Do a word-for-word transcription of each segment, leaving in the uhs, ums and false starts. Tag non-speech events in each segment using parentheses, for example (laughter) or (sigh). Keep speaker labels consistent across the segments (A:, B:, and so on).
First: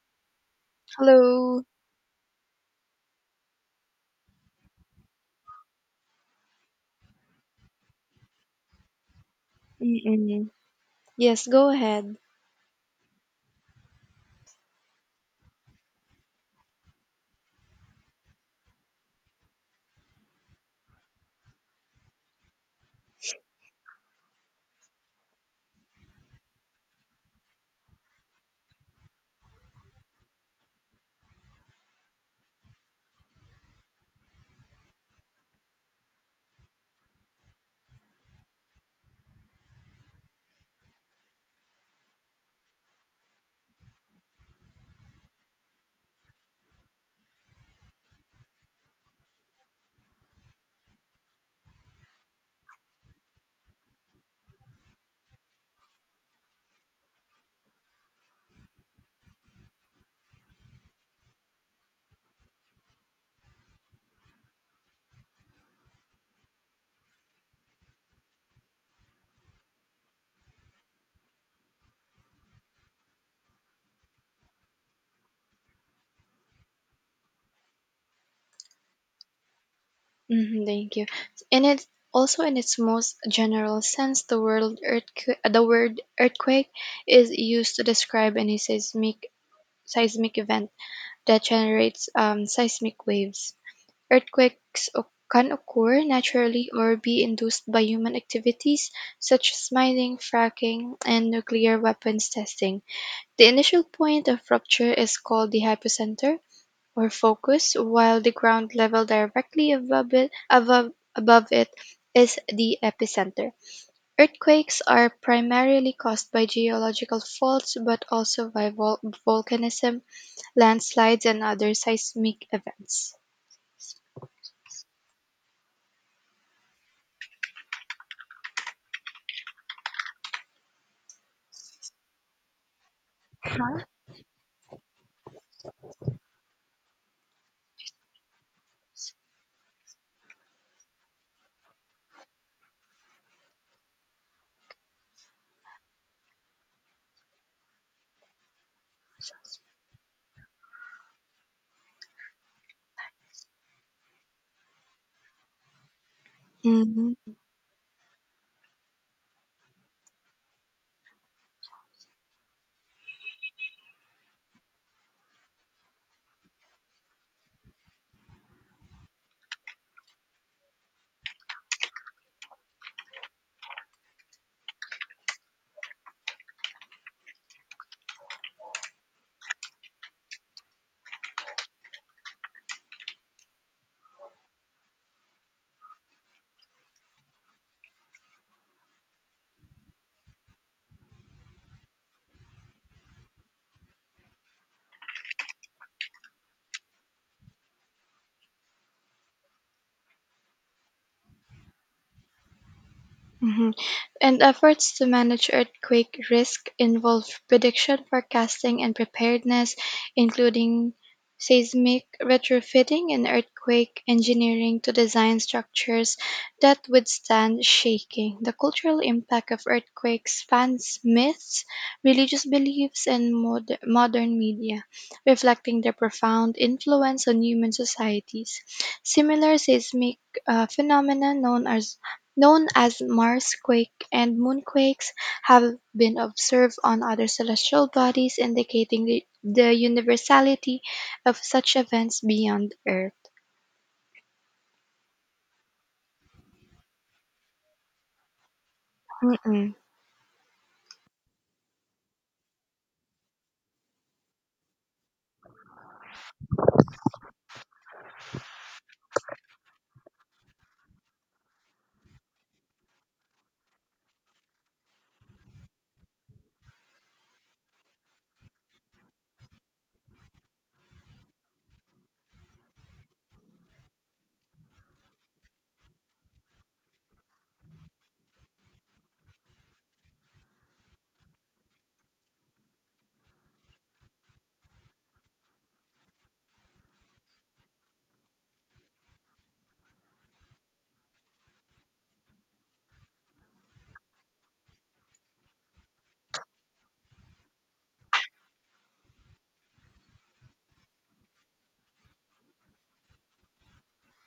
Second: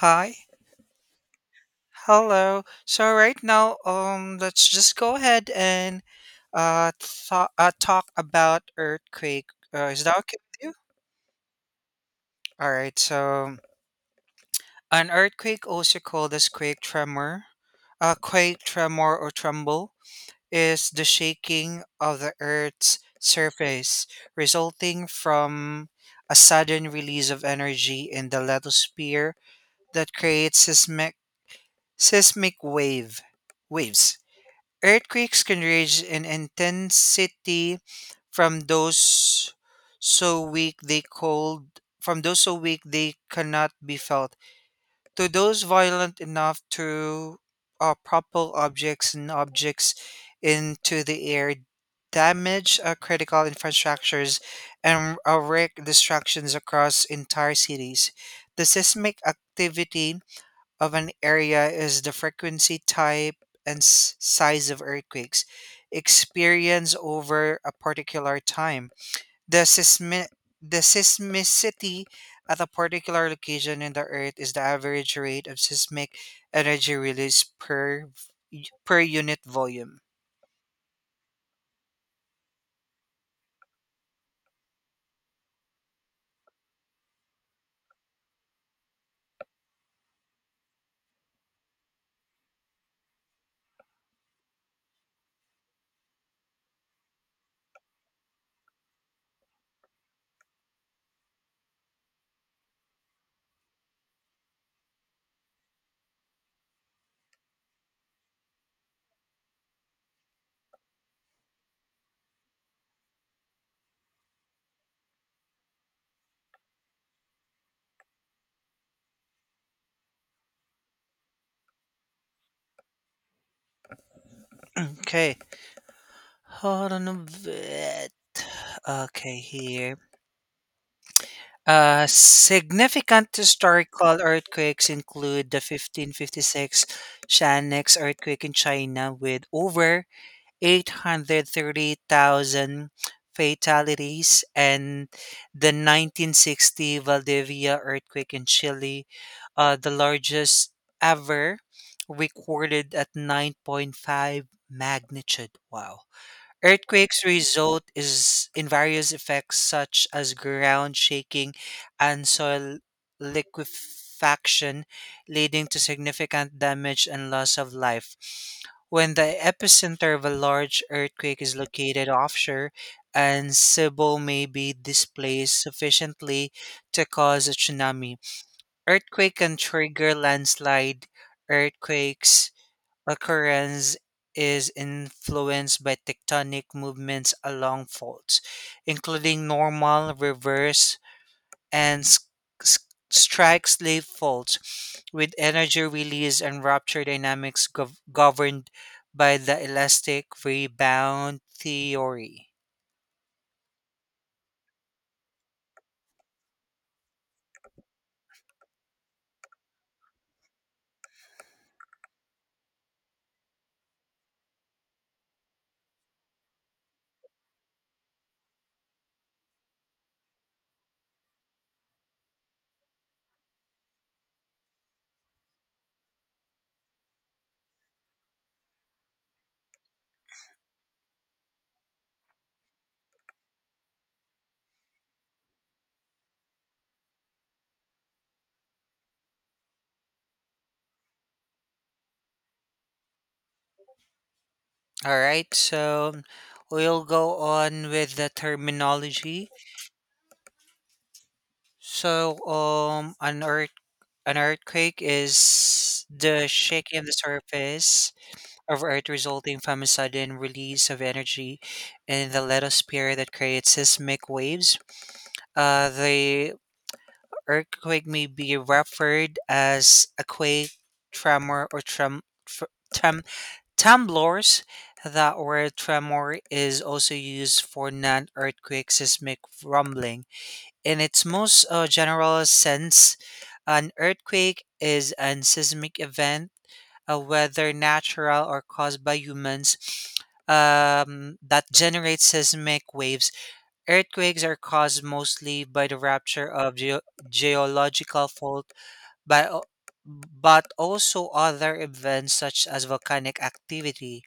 A: Hi.
B: Hello.
A: Hello. So right now, um, let's just go ahead and uh, th- uh talk about earthquake. Uh, is that okay
B: Mm-mm.
A: with you?
B: Yes, go ahead.
A: All right. So an earthquake, also called as quake tremor, uh, quake tremor or tremble, is the shaking of the earth's surface resulting from a sudden release of energy in the lithosphere that creates seismic seismic wave waves. Earthquakes can range in intensity from those so weak they cold from those so weak they cannot be felt to those violent enough to uh, propel objects and objects into the air, damage uh, critical infrastructures, and uh, wreak destructions across entire cities. The seismic activity of an area is the frequency, type, and s- size of earthquakes experienced over a particular time. The, seismi- the seismicity at a particular location in the Earth is the average rate of seismic energy release per v- per unit volume.
B: Hmm thank you. And it also, in its most general sense, the word earthquake, the word earthquake is used to describe any seismic seismic event that generates um, seismic waves. Earthquakes o- can occur naturally or be induced by human activities such as mining, fracking, and nuclear weapons testing. The initial point of rupture is called the hypocenter or focus, while the ground level directly above it, above, above it is the epicenter. Earthquakes are primarily caused by geological faults, but also by vol- volcanism, landslides, and other seismic events.
A: Okay, hold on a bit. Okay, here. Uh, significant historical earthquakes include the fifteen fifty-six Shanix earthquake in China with over eight hundred thirty thousand fatalities and the nineteen sixty Valdivia earthquake in Chile, uh, the largest ever recorded at nine point five magnitude. Wow. Earthquakes result is in various effects such as ground shaking and soil liquefaction, leading to significant damage and loss of life. When the epicenter of a large earthquake is located offshore, and Cebu may be displaced sufficiently to cause a tsunami. Earthquake can trigger landslide, earthquakes, occurrence is influenced by tectonic movements along faults, including normal, reverse, and s- s- strike slip faults, with energy release and rupture dynamics gov- governed by the elastic rebound theory.
B: Mhm. And efforts to manage earthquake risk involve prediction, forecasting, and preparedness, including seismic retrofitting and earthquake engineering to design structures that withstand shaking. The cultural impact of earthquakes spans myths, religious beliefs, and mod- modern media, reflecting their profound influence on human societies. Similar seismic uh, phenomena known as known as Marsquake and moonquakes have been observed on other celestial bodies, indicating the, the universality of such events beyond Earth.
A: All right, so we'll go on with the terminology.
B: Mm-mm.
A: So, um, an earth an earthquake is the shaking of the surface of Earth resulting from a sudden release of energy in the lithosphere that creates seismic waves. Uh, the earthquake may be referred as a quake, tremor, or trem, tr- trem tremblors. That word tremor is also used for non-earthquake seismic rumbling. In its most uh, general sense, an earthquake is an seismic event, uh, whether natural or caused by humans, um, that generates seismic waves. Earthquakes are caused mostly by the rupture of geo- geological fault, by o- but also other events such as volcanic activity,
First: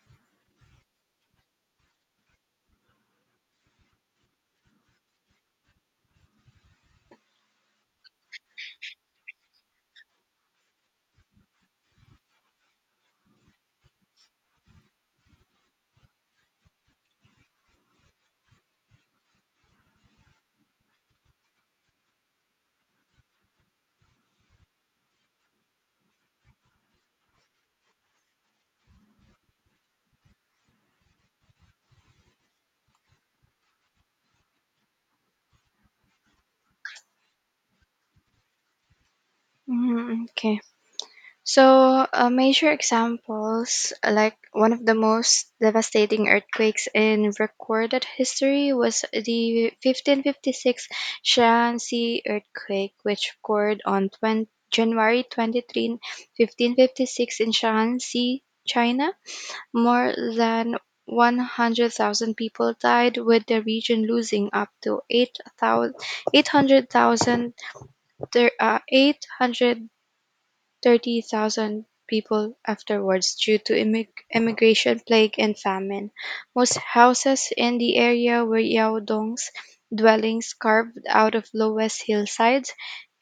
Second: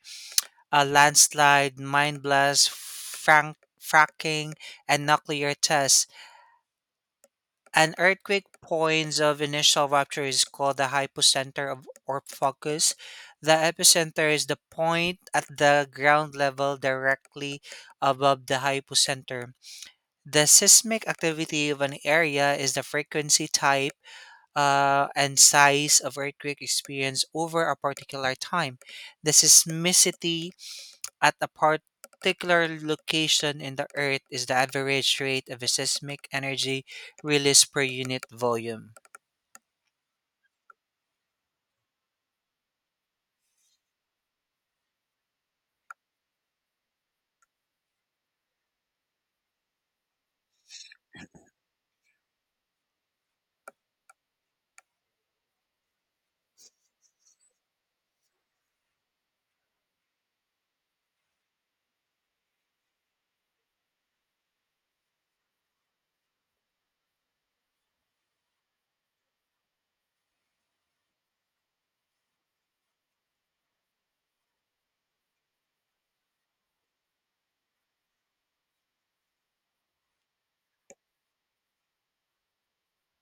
A: a landslide, mine blast, frank- fracking, and nuclear tests. An earthquake point of initial rupture is called the hypocenter of, or focus. The epicenter is the point at the ground level directly above the hypocenter. The seismic activity of an area is the frequency type uh, and size of earthquake experience over a particular time. The seismicity at a particular location in the Earth is the average rate of seismic energy released per unit volume.
B: Mm-mm. Okay. So, uh, major examples, uh, like one of the most devastating earthquakes in recorded history, was the fifteen fifty-six Shaanxi earthquake, which occurred on twenty January twenty-third, fifteen fifty-six in Shaanxi, China. More than one hundred thousand people died, with the region losing up to eight thousand eight hundred thousand ter- uh, thirty thousand people afterwards due to immig- immigration, plague, and famine. Most houses in the area were Yao Dong's dwellings carved out of lowest hillsides,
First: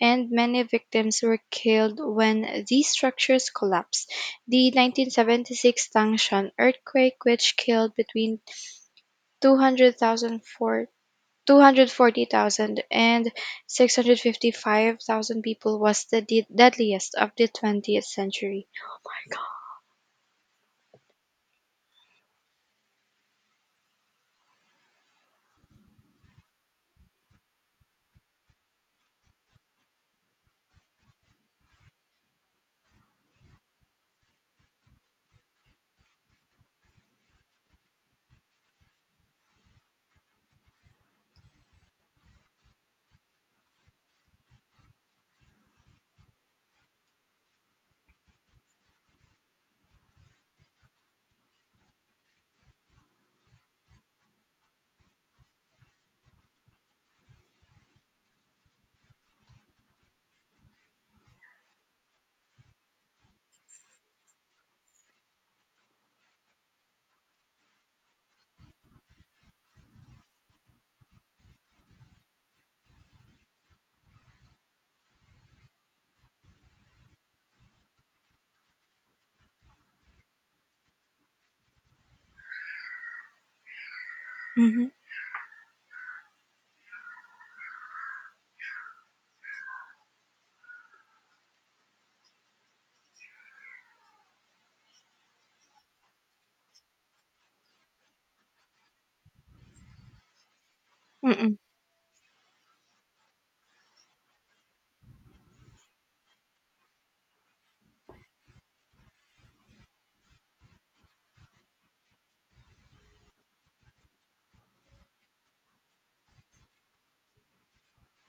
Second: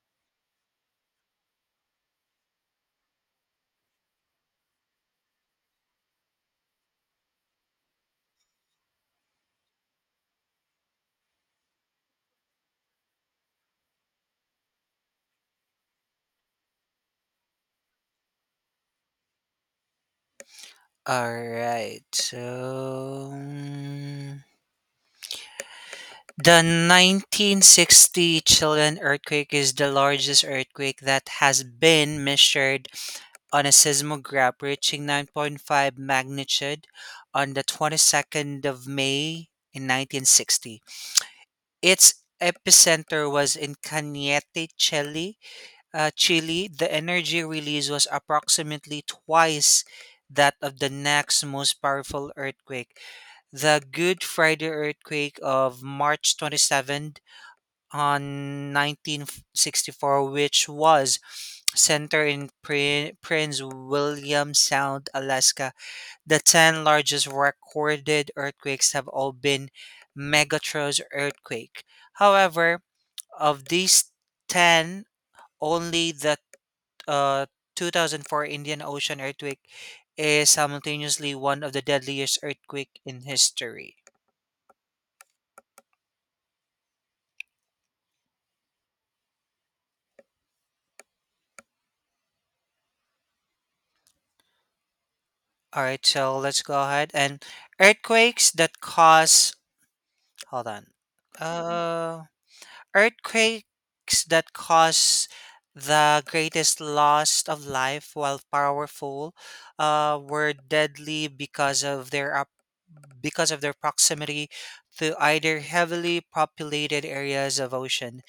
B: and many victims were killed when these structures collapsed. The nineteen seventy-six Tangshan earthquake, which killed between two hundred thousand for Two hundred forty thousand and six hundred fifty-five thousand people was the de- deadliest of the twentieth century.
A: All right. So mm, the nineteen sixty Chilean earthquake is the largest earthquake that has been measured on a seismograph reaching nine point five magnitude on the twenty-second of May in nineteen sixty. Its epicenter was in Cañete, Chile. Uh, Chile. The energy release was approximately twice that of the next most powerful earthquake, the Good Friday earthquake of March twenty-seventh on nineteen sixty-four, which was center in Pri- Prince William Sound, Alaska. The ten largest recorded earthquakes have all been Megatron's earthquake. However, of these ten, only the uh, two thousand four Indian Ocean earthquake is simultaneously one of the deadliest earthquake in history.
B: Hmm
A: All right, so let's go ahead and earthquakes that cause hold on.
B: Mm-mm.
A: Mm-hmm. Uh, earthquakes that cause the greatest loss of life, while powerful, uh, were deadly because of their up, because of their proximity to either heavily populated areas of ocean,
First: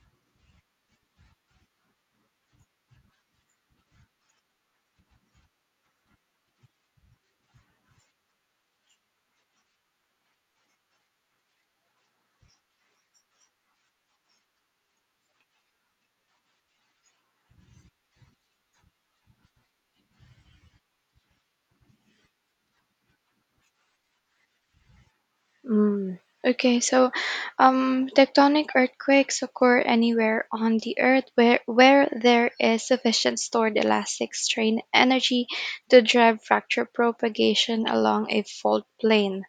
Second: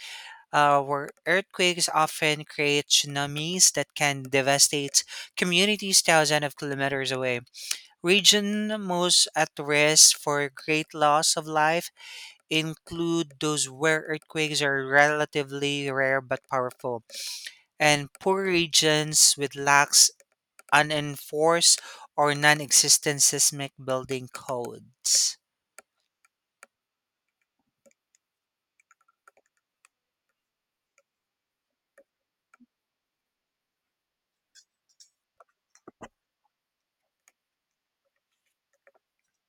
A: uh, where earthquakes often create tsunamis that can devastate communities thousands of kilometers away. Region most at risk for great loss of life include those where earthquakes are relatively rare but powerful, and poor regions with lax, unenforced, or non existent seismic building codes.
B: Okay, so um, tectonic earthquakes occur anywhere on the earth where, where there is sufficient stored elastic strain energy to drive fracture propagation along a fault plane.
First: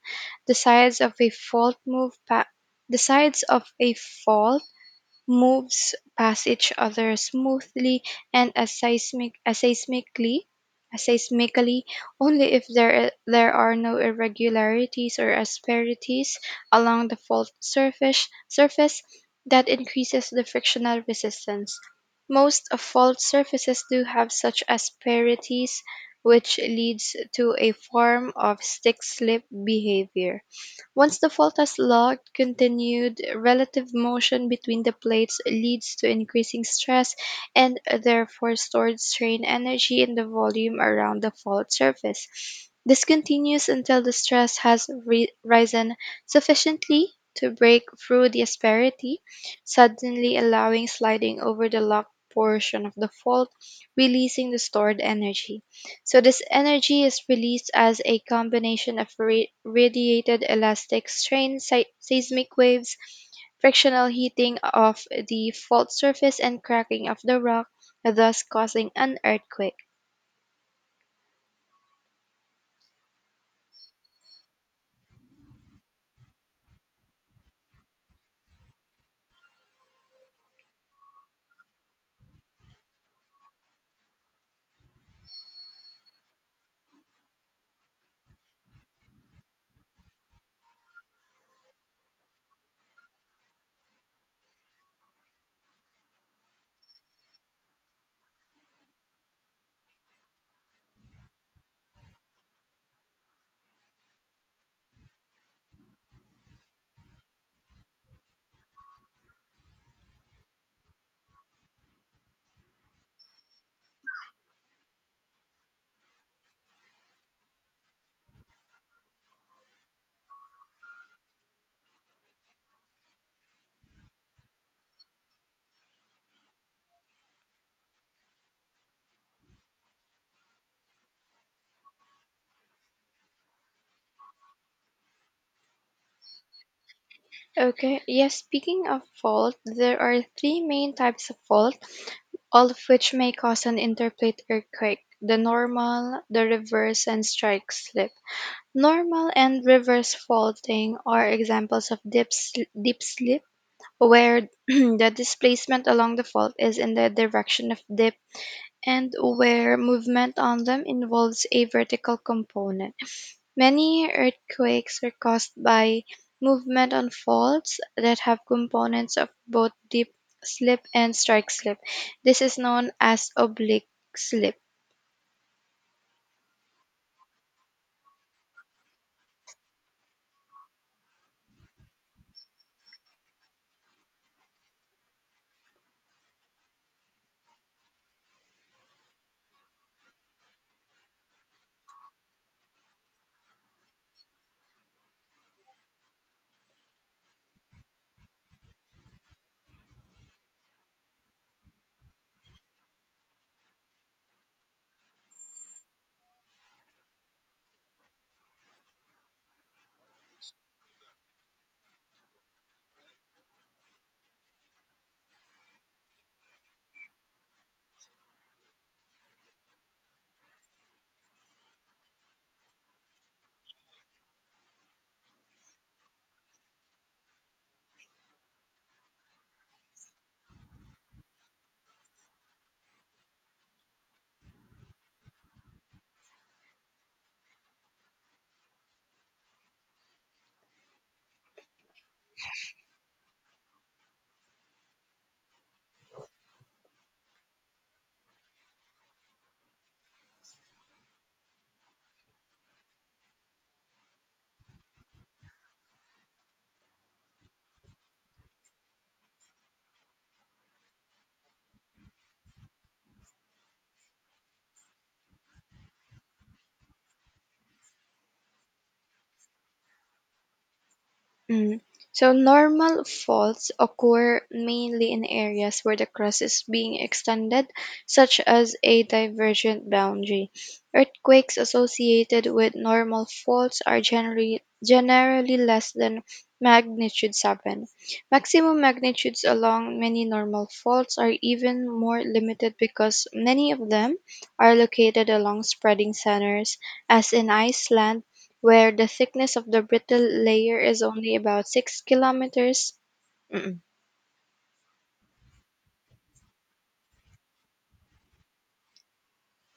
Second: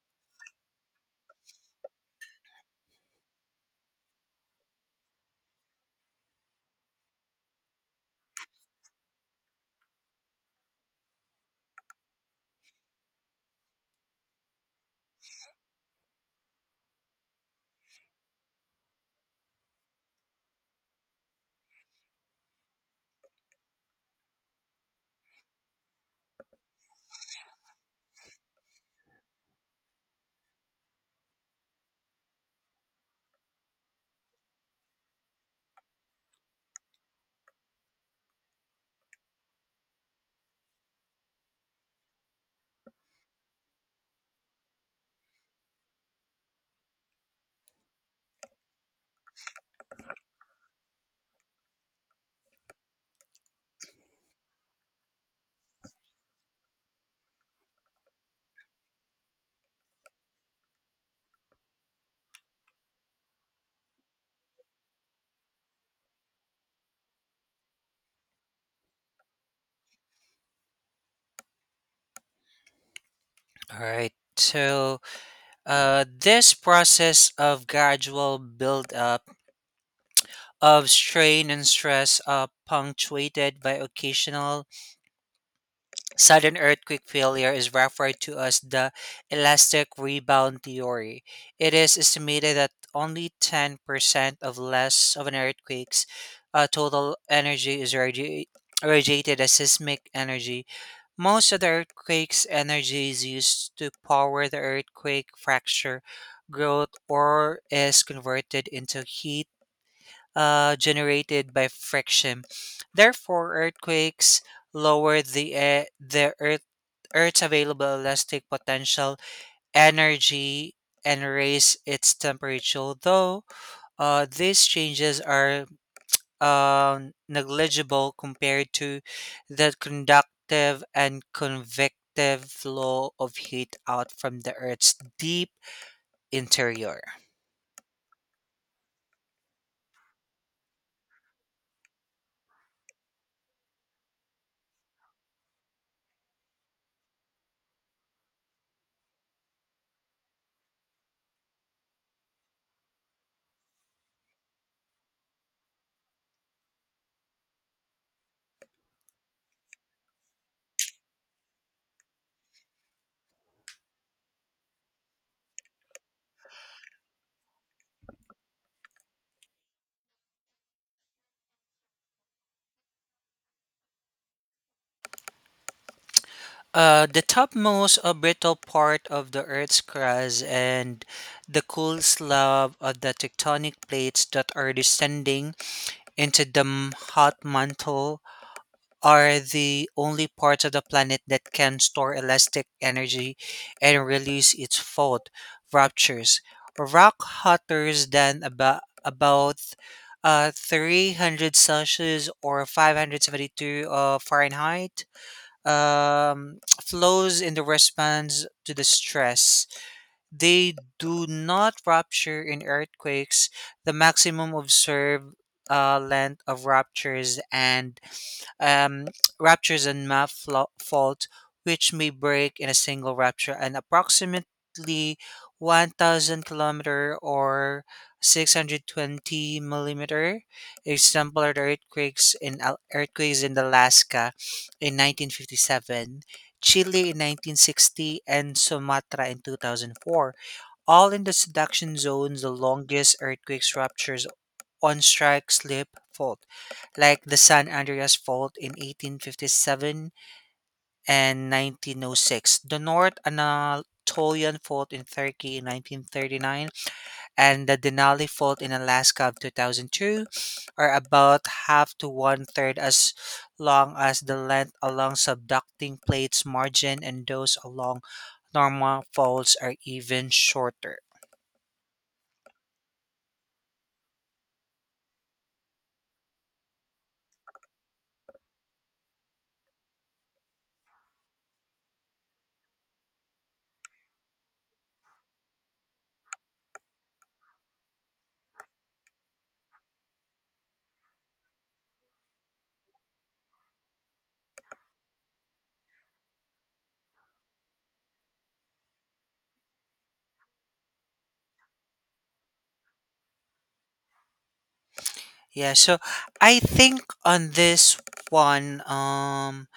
B: The sides of a fault move pa- the sides of a fault moves past each other smoothly and as seismic, as seismically, as seismically only if there, there are no irregularities or asperities along the fault surface, surface that increases the frictional resistance. Most of fault surfaces do have such asperities, which leads to a form of stick slip behavior. Once the fault is logged, continued relative motion between the plates leads to increasing stress and therefore stored strain energy in the volume around the fault surface. This continues until the stress has ri- risen sufficiently to break through the asperity, suddenly allowing sliding over the locked portion of the fault, releasing the stored energy. So this energy is released as a combination of ra- radiated elastic strain, se- seismic waves, frictional heating of the fault surface, and cracking of the rock, thus causing an earthquake.
A: All right. So, uh, this process of gradual build up of strain and stress, uh, punctuated by occasional sudden earthquake failure is referred to as the elastic rebound theory. It is estimated that only ten percent of less of an earthquake's uh, total energy is irradi- irradiated as seismic energy. Most of the earthquake's energy is used to power the earthquake fracture growth or is converted into heat uh, generated by friction. Therefore, earthquakes lower the uh, the earth Earth's available elastic potential energy and raise its temperature, though uh, these changes are um, negligible compared to the conductive and convective flow of heat out from the Earth's deep interior.
B: Okay, yes, speaking of fault, there are three main types of fault, all of which may cause an interplate earthquake the normal, the reverse, and strike slip. Normal and reverse faulting are examples of deep, sl- deep slip where (clears throat) the displacement along the fault is in the direction of dip and where movement on them involves a vertical component. Many earthquakes are caused by movement on faults that have components of both dip slip and strike slip. This is known as oblique slip.
A: Uh, the topmost uh, brittle part of the Earth's crust and the cool slab of the tectonic plates that are descending into the m- hot mantle are the only parts of the planet that can store elastic energy and release its fault ruptures. Rock hotter than about about uh, three hundred Celsius or five hundred seventy-two uh, Fahrenheit um, (tsk) flows in the response to the stress. They do not rupture in earthquakes. The maximum observed uh, length of ruptures and um, ruptures and map flo- fault, which may break in a single rupture, and approximately one thousand kilometer or six hundred twenty millimeter. Example are the earthquakes in Al- earthquakes in Alaska in nineteen fifty-seven, Chile in nineteen sixty, and Sumatra in two thousand four. All in the subduction zones, the longest earthquakes ruptures on strike slip fault, like the San Andreas Fault in eighteen fifty-seven and nineteen oh six, the North Anatolian Fault in Turkey in nineteen thirty-nine, and the Denali Fault in Alaska of two thousand two are about half to one third as long as the length along subducting plates margin, and those along normal faults are even shorter.
B: Mm. So normal faults occur mainly in areas where the crust is being extended, such as a divergent boundary. Earthquakes associated with normal faults are generally generally less than magnitude seven. Maximum magnitudes along many normal faults are even more limited because many of them are located along spreading centers as in Iceland where the thickness of the brittle layer is only about six kilometers. Mm-mm.
A: Yeah, so I think on this one, um,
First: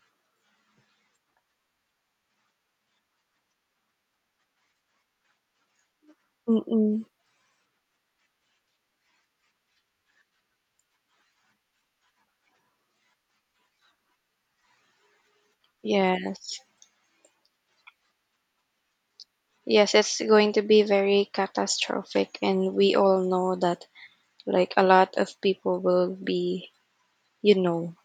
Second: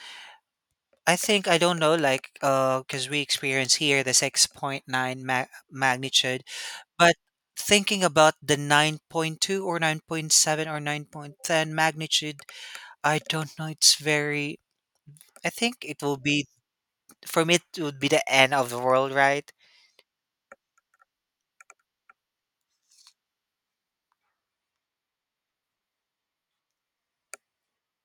A: I think I don't know, like, uh, because we experience here the six point nine ma- magnitude,
B: Mm-mm.
A: but thinking about the nine point two or nine point seven or nine point ten magnitude, I don't know. It's very, I think it will be,
B: Yes.
A: for me, it would be the end of the world, right?
B: Yes, it's going to be very catastrophic, and we all know that, like, a lot of people will be, you know.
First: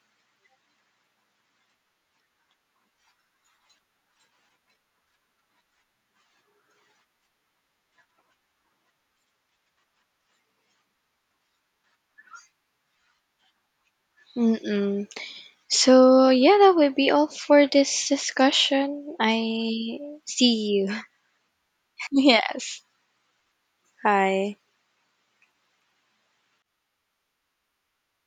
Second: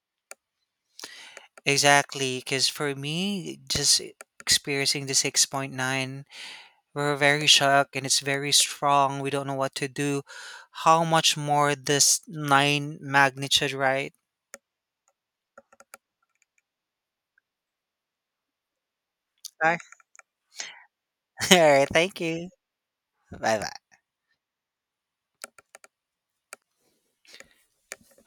A: Exactly, because for me, just experiencing the six point nine, we're very shocked and it's very strong. We don't know what to do. How much more this nine magnitude, right?
B: Mm-mm. So, yeah, that will be all for this discussion. I see you.
A: (laughs) All right,
B: (laughs)
A: thank you.
B: Yes.
A: Bye bye.
B: Hi.